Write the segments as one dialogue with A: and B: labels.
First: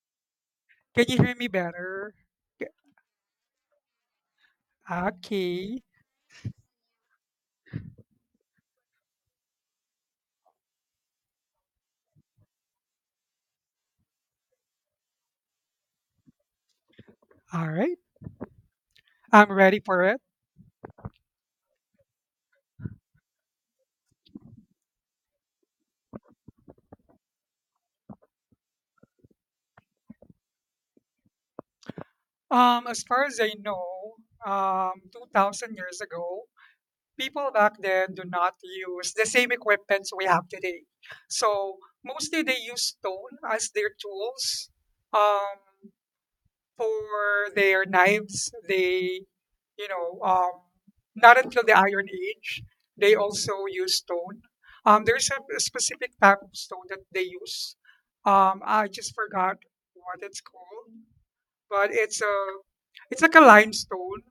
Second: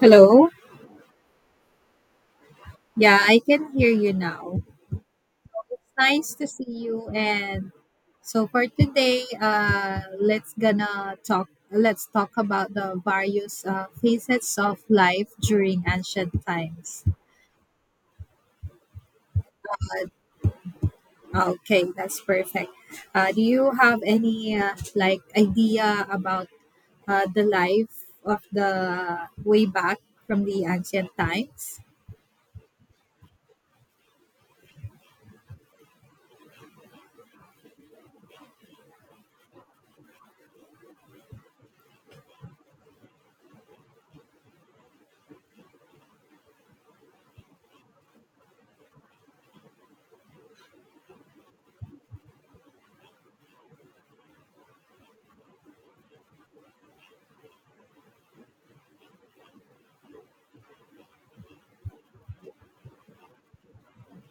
A: Hello.
B: Can you hear me better? K-
A: Yeah, I can hear you now.
B: Okay.
A: Nice to see you. And so for today, let's gonna talk. Let's talk about the various facets of life during ancient times.
B: All right. I'm ready for it.
A: Okay, that's perfect. Do you have any like idea about the life of the way back from the ancient times?
B: As far as I know, 2,000 years ago, people back then do not use the same equipments we have today. So mostly they use stone as their tools. Um, for their knives, they, you know, um, not until the Iron Age, they also use stone. There's a specific type of stone that they use. I just forgot what it's called, but it's like a limestone,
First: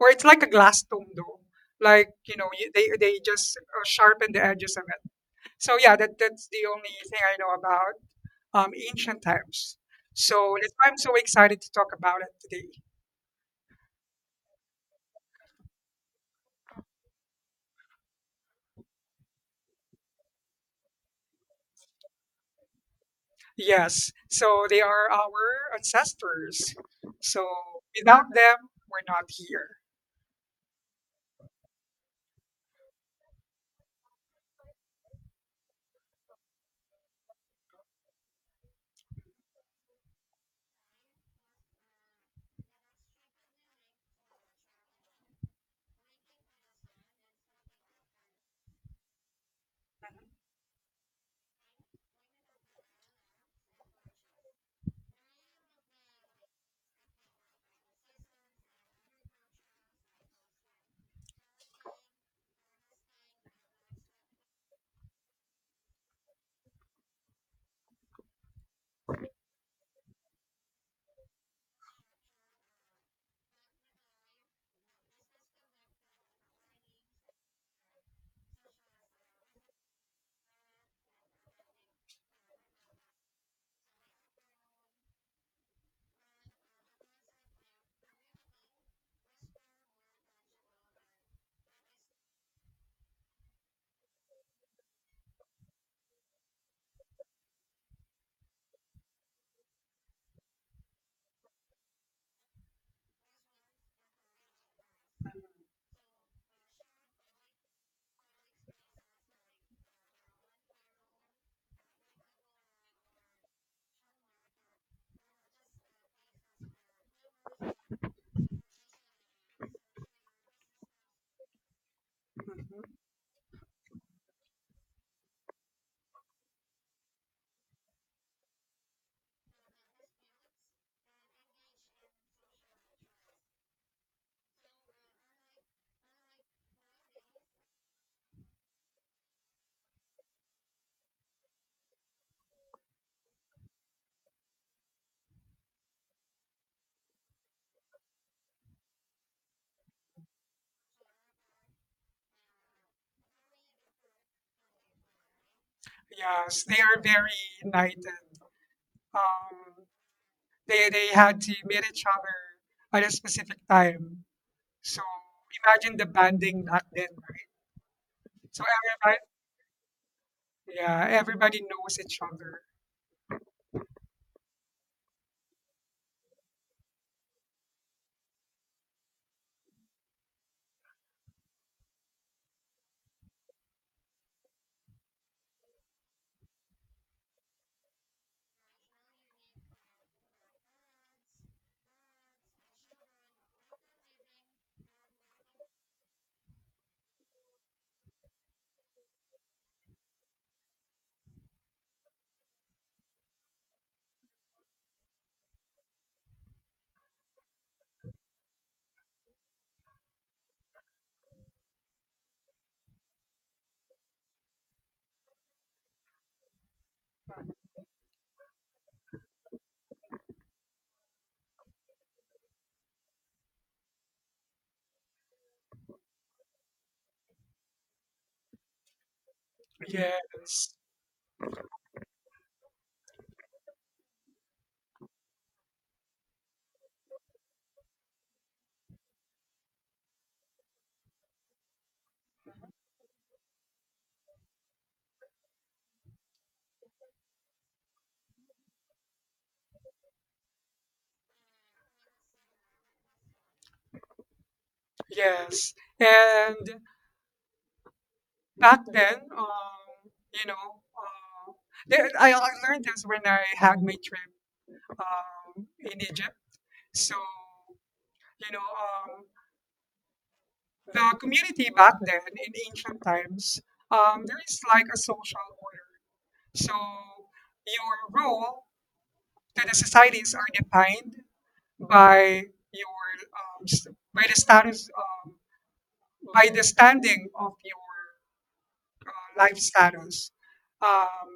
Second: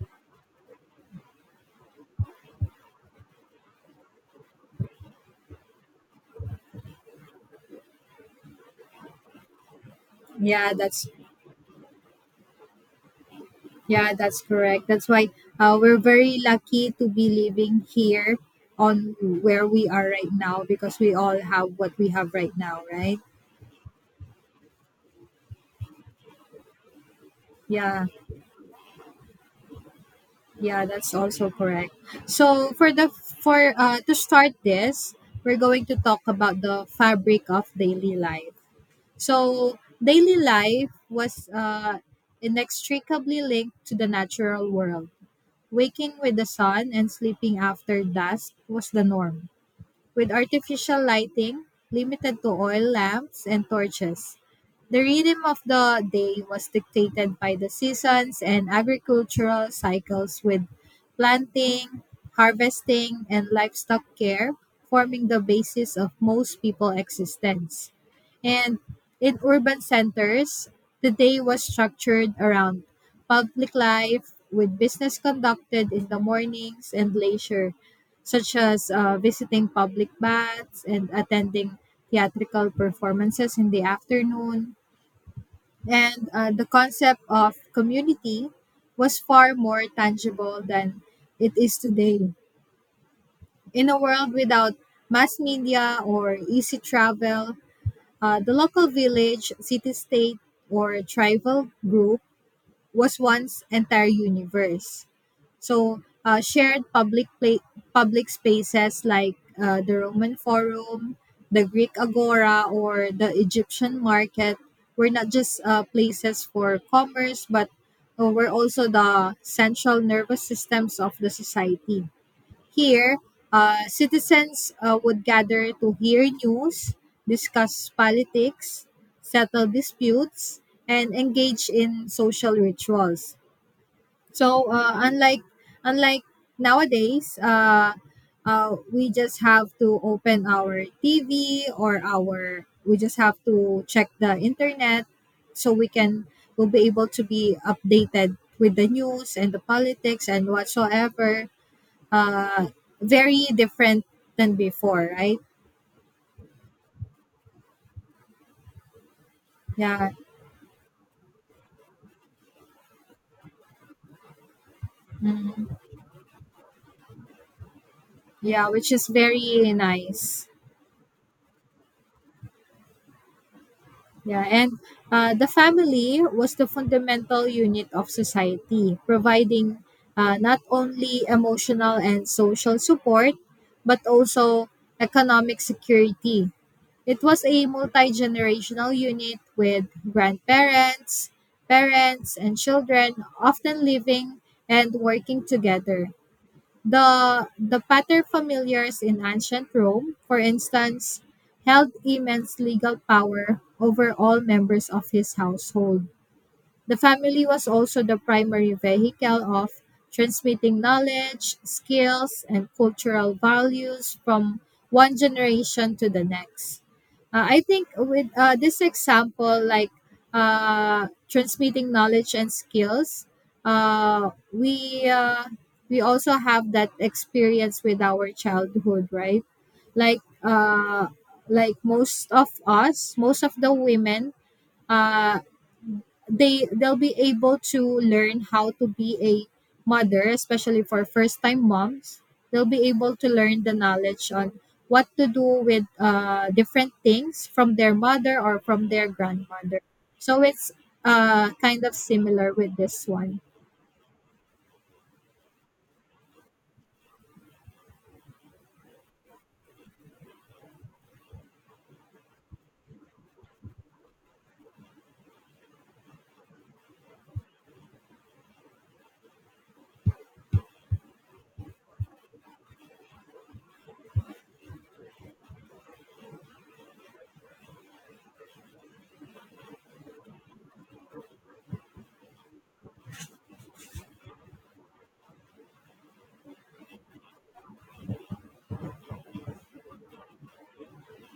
B: or it's like a glass stone though. Like you know, they just sharpen the edges of it. So yeah, that's the only thing I know about ancient times. So that's
A: Yeah,
B: why I'm
A: that's
B: so excited to talk about it today.
A: Yeah, that's correct. That's why we're very lucky to be living here on where we are right now because we all have what we have right now, right?
B: Yes, so they are our ancestors. So
A: Yeah,
B: without them, we're not here.
A: yeah, that's also correct. So for to start this, we're going to talk about the fabric of daily life. So daily life was inextricably linked to the natural world. Waking with the sun and sleeping after dusk was the norm, with artificial lighting limited to oil lamps and torches. The rhythm of the day was dictated by the seasons and agricultural cycles, with planting, harvesting, and livestock care forming the basis of most people's existence. And in urban centers, the day was structured around public life, with business conducted in the mornings and leisure such as visiting public baths and attending theatrical performances in the afternoon. And The concept of community was far more tangible than it is today. In a world without mass media or easy travel, the local village, city state, or tribal group was once entire universe. So public spaces like the Roman Forum, the Greek Agora, or the Egyptian market were not just places for commerce, but were also the central nervous systems of the society.
B: Mhm.
A: Here, citizens would gather to hear news, discuss politics, settle disputes, and engage in social rituals, so unlike nowadays, we just have to open our TV, or our we just have to check the internet so we can will be able to be updated with the news and the politics and whatsoever. Uh, Very different than before, right?
B: Yes, they are very united. Um,
A: Yeah,
B: they had to meet each other at a specific time. So
A: mm,
B: imagine the banding back then, right? So
A: yeah, which is
B: everybody,
A: very nice.
B: yeah, everybody knows each other.
A: Yeah, and the family was the fundamental unit of society, providing not only emotional and social support, but also economic security. It was a multi generational unit with grandparents, parents, and children often living and working together. The paterfamilias in ancient Rome, for instance, held immense legal power over all members of his household. The family was also the primary vehicle of transmitting knowledge, skills, and cultural values from one generation to the next. I think with this example, like transmitting knowledge and skills, uh, we uh, we also have that experience with our childhood, right? Like
B: Yes,
A: uh, like most of us, most of the women, uh, they'll be able to learn how to be a mother, especially for first time moms. They'll be able to learn the knowledge on what to do with different things from their mother or from their grandmother, so it's kind of similar with this one.
B: yes, and back then, you know, uh, I learned this when I had my trip in Egypt. So, you know, um, the community back then in ancient times, there is like a social order. So, your role to the societies are defined by your um, s- by the status by the standing of your life status. Um,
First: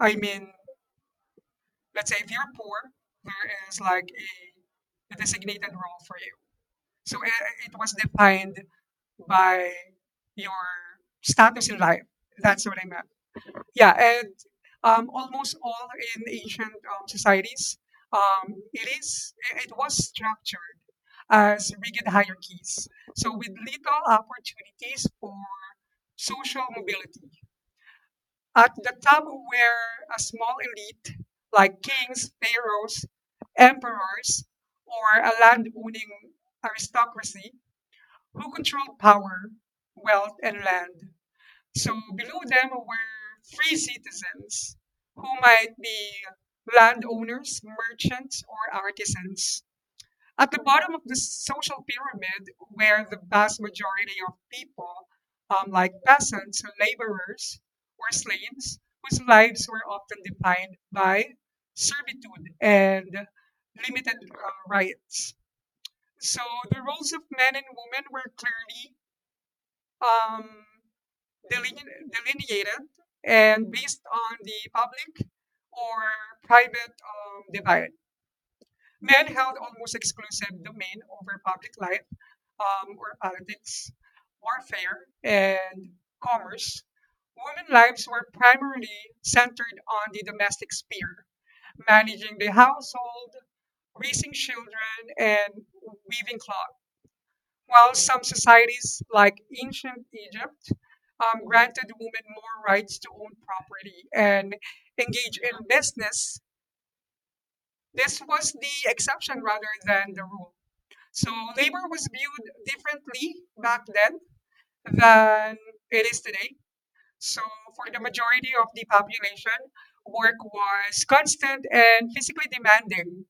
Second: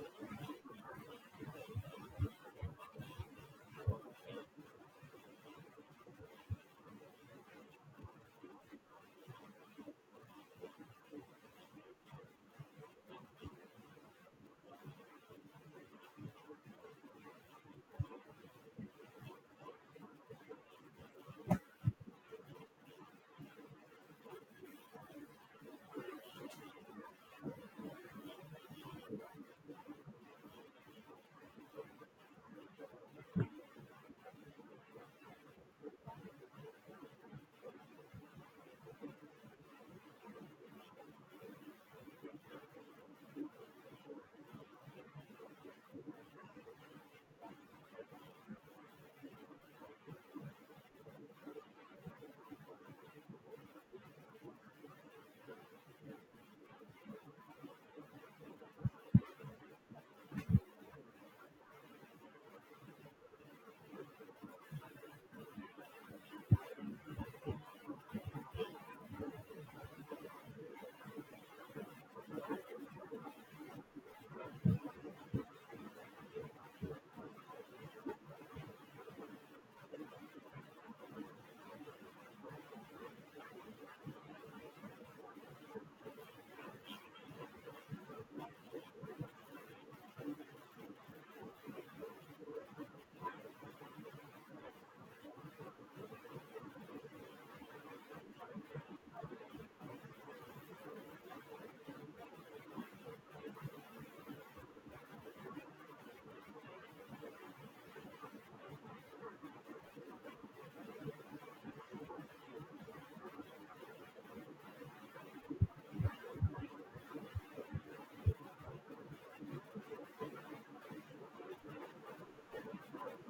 B: I mean, let's say if you're poor, there is like a designated role for you. So it was defined by your status in life. That's what I meant. Yeah, and almost all in ancient societies, it is it it was structured as rigid hierarchies, so with little opportunities for social mobility. At the top were a small elite like kings, pharaohs, emperors, or a land owning aristocracy who controlled power, wealth, and land. So below them were free citizens who might be landowners, merchants, or artisans. At the bottom of the social pyramid were the vast majority of people, like peasants, laborers, or slaves, whose lives were often defined by servitude and limited rights. So the roles of men and women were clearly um, delineated and based on the public or private divide. Men held almost exclusive domain over public life or politics, warfare, and commerce. Women's lives were primarily centered on the domestic sphere, managing the household, raising children, and weaving cloth. While some societies, like ancient Egypt, granted women more rights to own property and engage in business, this was the exception rather than the rule. So labor was viewed differently back then than it is today. So for the majority of the population, work was constant and physically demanding,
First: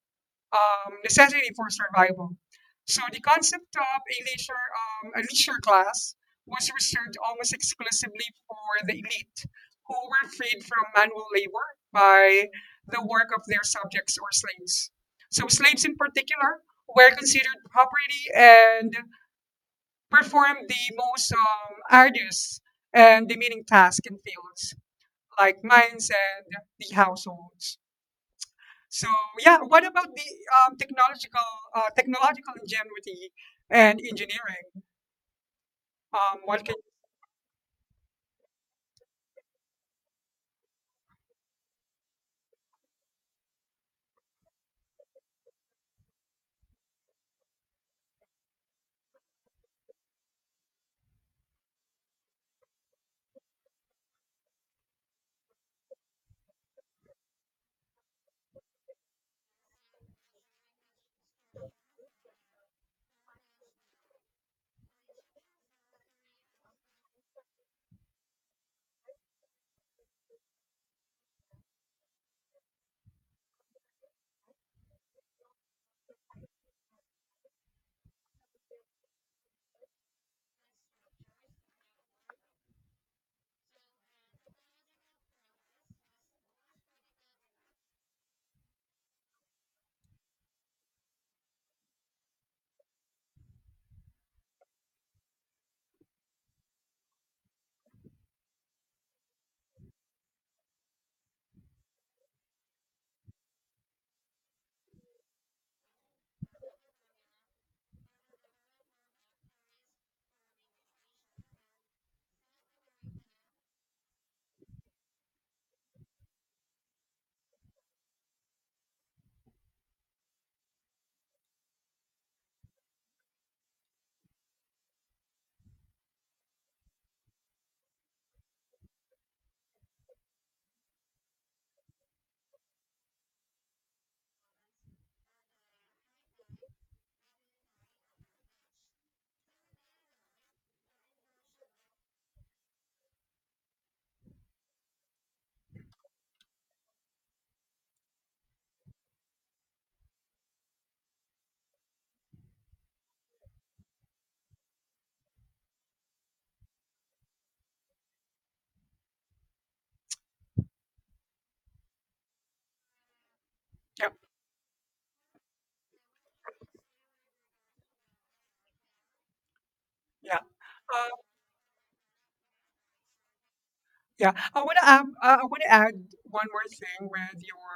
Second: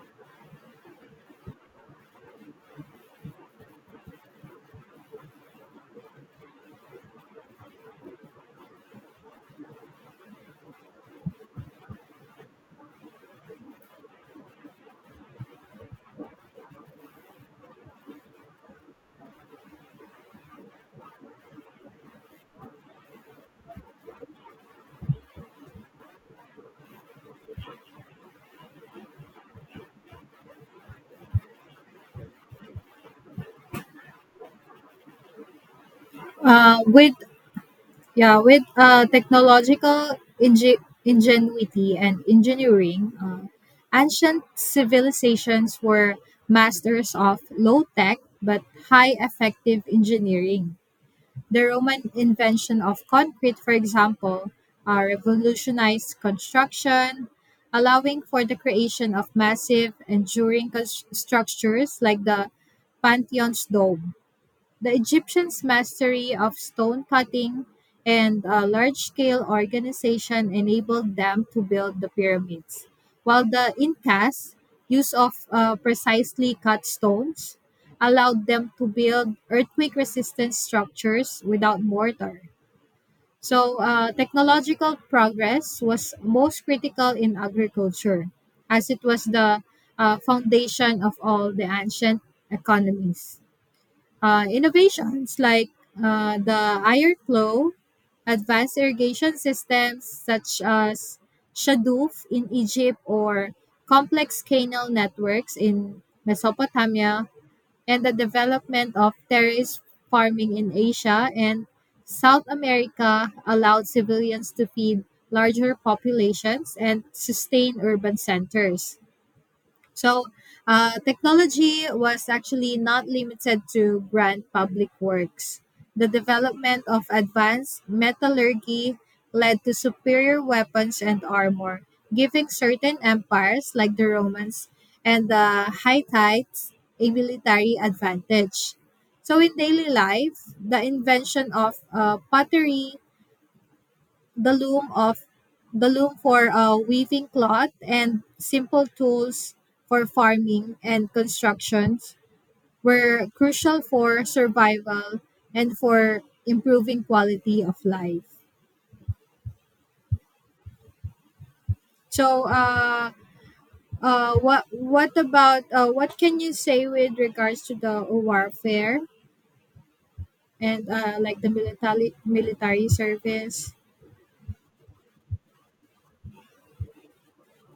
B: necessary for survival. So the concept of a leisure class was reserved almost exclusively for the elite, who were freed from manual labor by the work of their subjects or slaves. So slaves in particular were considered property and performed the most arduous and demeaning tasks in fields like mines and the households. So yeah, what about the um, technological technological ingenuity and engineering? What can
A: With Yeah, with ingenuity and engineering, ancient civilizations were masters of low tech but high effective engineering. The Roman invention of concrete, for example, revolutionized construction, allowing for the creation of massive, enduring structures like the Pantheon's dome. The Egyptians' mastery of stone cutting and large scale organization enabled them to build the pyramids, while the Incas' use of precisely cut stones allowed them to build earthquake resistant structures without mortar. So, technological progress was most critical in agriculture, as it was the foundation of all the ancient economies. Innovations like the iron flow, advanced irrigation systems such as Shadouf in Egypt, or complex canal networks in Mesopotamia, and the development of terrace farming in Asia and South America allowed civilians to feed larger populations and sustain urban centers. So, technology was actually not limited to grand public works. The development of advanced metallurgy led to superior weapons and armor, giving certain empires like the Romans and the Hittites a military advantage. So, in daily life, the invention of pottery, the loom of the loom for weaving cloth, and simple tools for farming and constructions were crucial for survival and for improving quality of life, so
B: yeah
A: what about what can you say with regards to the warfare
B: yeah.
A: and
B: Uh,
A: like the military service?
B: Yeah, I want to add, one more thing with your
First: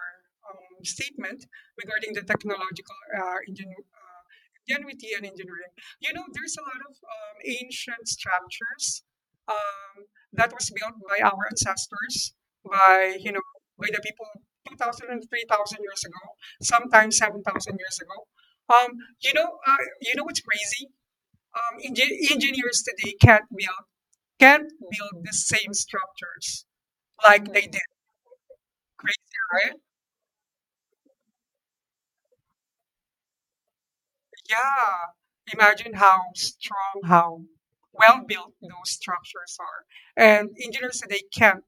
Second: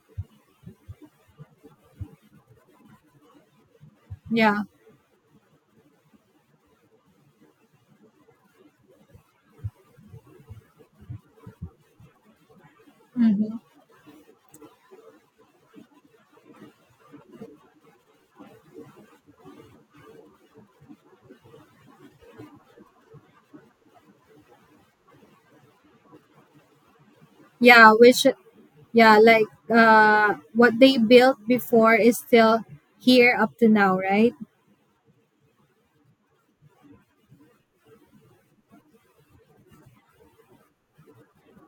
B: statement regarding the technological
A: yeah
B: ingenuity and engineering. You know, there's a lot of ancient structures um, that was built by our ancestors, by you know,
A: hmm
B: by the people 2,000 and 3,000 years ago, sometimes 7,000 years ago. Um, you know what's crazy? Engineers today can't build the same structures like they Mhm. did
A: yeah which
B: crazy,
A: Yeah, like
B: right?
A: what they built before is still here up to now, right?
B: Yeah. Imagine how strong, how well built those structures are. And engineers today can't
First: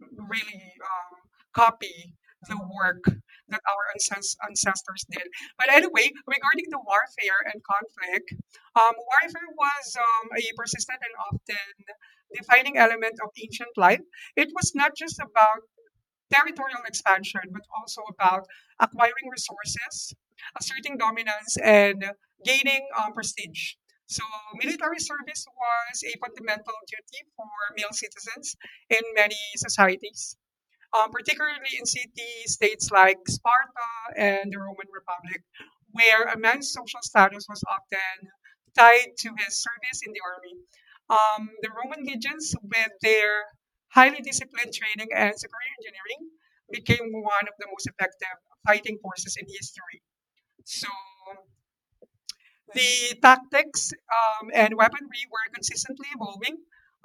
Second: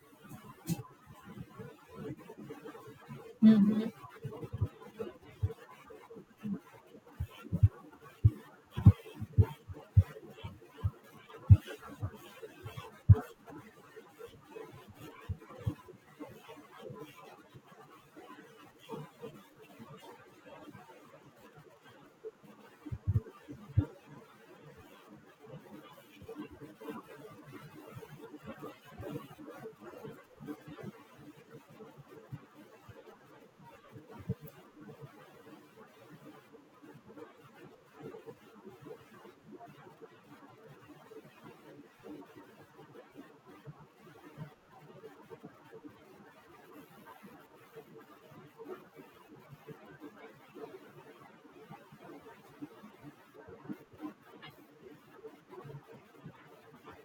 B: really copy the work that
A: Hmm.
B: our ancestors did. But anyway, regarding the warfare and conflict, warfare was a persistent and often defining element of ancient life. It was not just about territorial expansion, but also about acquiring resources, asserting dominance, and gaining prestige. So, military service was a fundamental duty for male citizens in many societies particularly in city states like Sparta and the Roman Republic, where a man's social status was often tied to his service in the army. The Roman legions, with their highly disciplined training and superior engineering, became one of the most effective fighting forces in history. So the tactics and weaponry were consistently evolving.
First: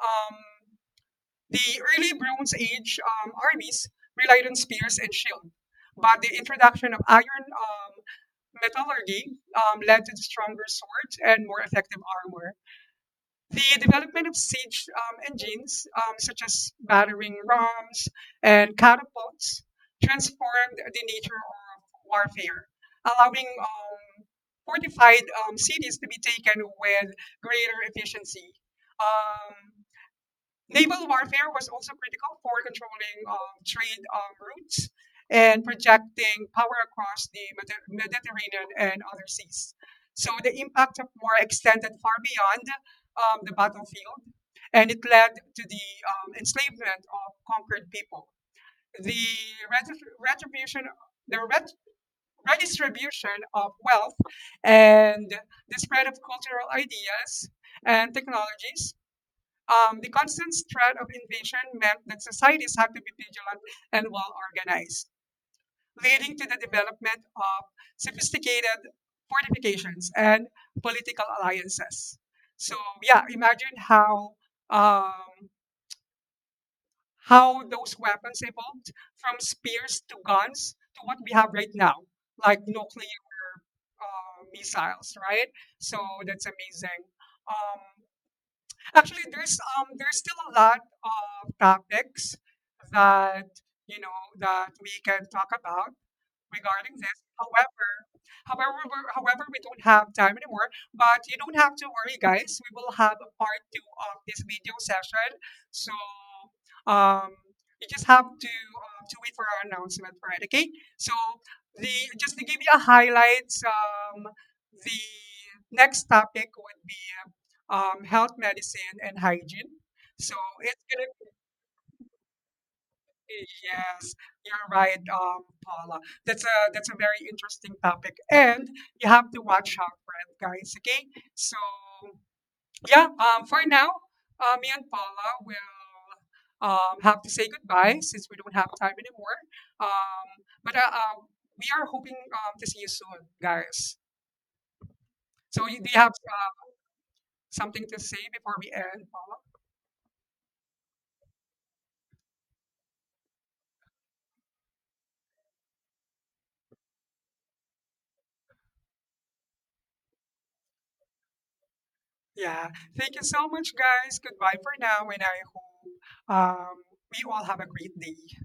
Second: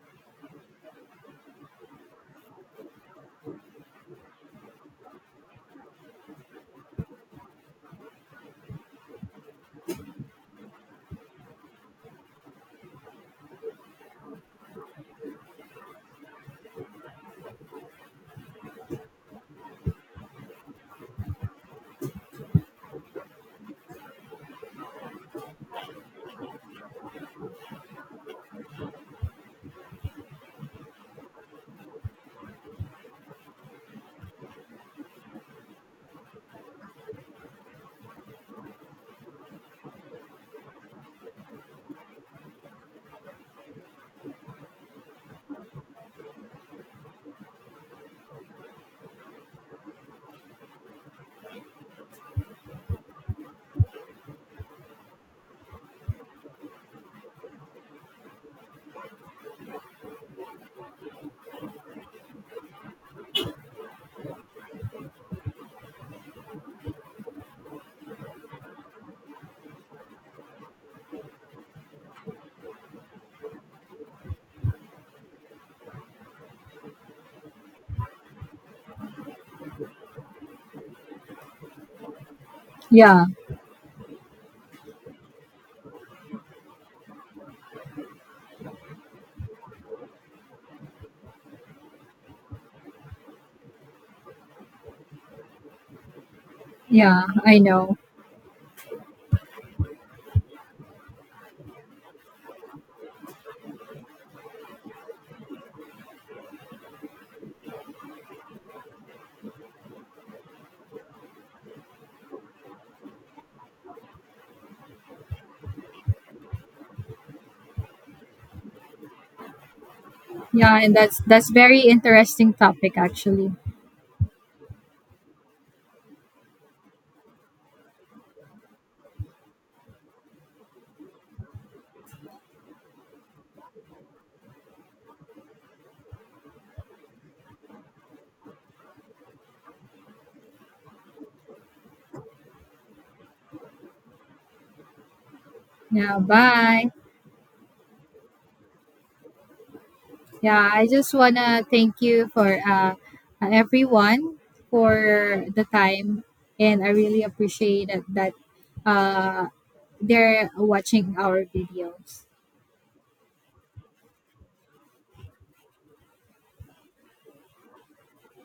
B: Um, the early Bronze Age armies relied on spears and shield, but the introduction of iron metallurgy led to stronger swords and more effective armor. The development of siege engines, such as battering rams and catapults, transformed the nature of warfare, allowing fortified cities to be taken with greater efficiency. Um, Naval warfare was also critical for controlling trade routes and projecting power across the Mediterranean and other seas. So the impact of war extended far beyond the battlefield, and it led to the enslavement of conquered people. The retribution, the ret- redistribution of wealth, and the spread of cultural ideas and technologies the constant threat of invasion meant that societies had to be vigilant and well organized, leading to the development of sophisticated fortifications and political alliances. So, yeah, imagine um, how those weapons evolved from spears to guns to what we have right now, like nuclear
A: Yeah,
B: missiles, right? So that's amazing. Um, Actually, there's still a lot of topics that you know that we can talk about regarding this.
A: yeah, I know.
B: However, we don't have time anymore, but you don't have to worry, guys. We will have a part two of this video session. So um, you just have to wait for our announcement, right? Okay. So the just to give you a highlights, the next topic would be health medicine and hygiene. So
A: Yeah,
B: it's
A: and
B: gonna
A: that's very interesting topic actually.
B: Yes, you're right, Paula. That's a very interesting topic, and you have to watch out for it, guys. Okay, so yeah, for now, me and Paula will have to say goodbye since we don't have time anymore. Um, but We are hoping to see you soon, guys. Do you have
A: Yeah, bye.
B: something to say before we end, Paula?
A: Yeah, I just wanna thank you for everyone for the time, and I really appreciate that uh they're watching our videos.
B: Yeah, thank you so much, guys. Goodbye for now, and I hope we all have a great day.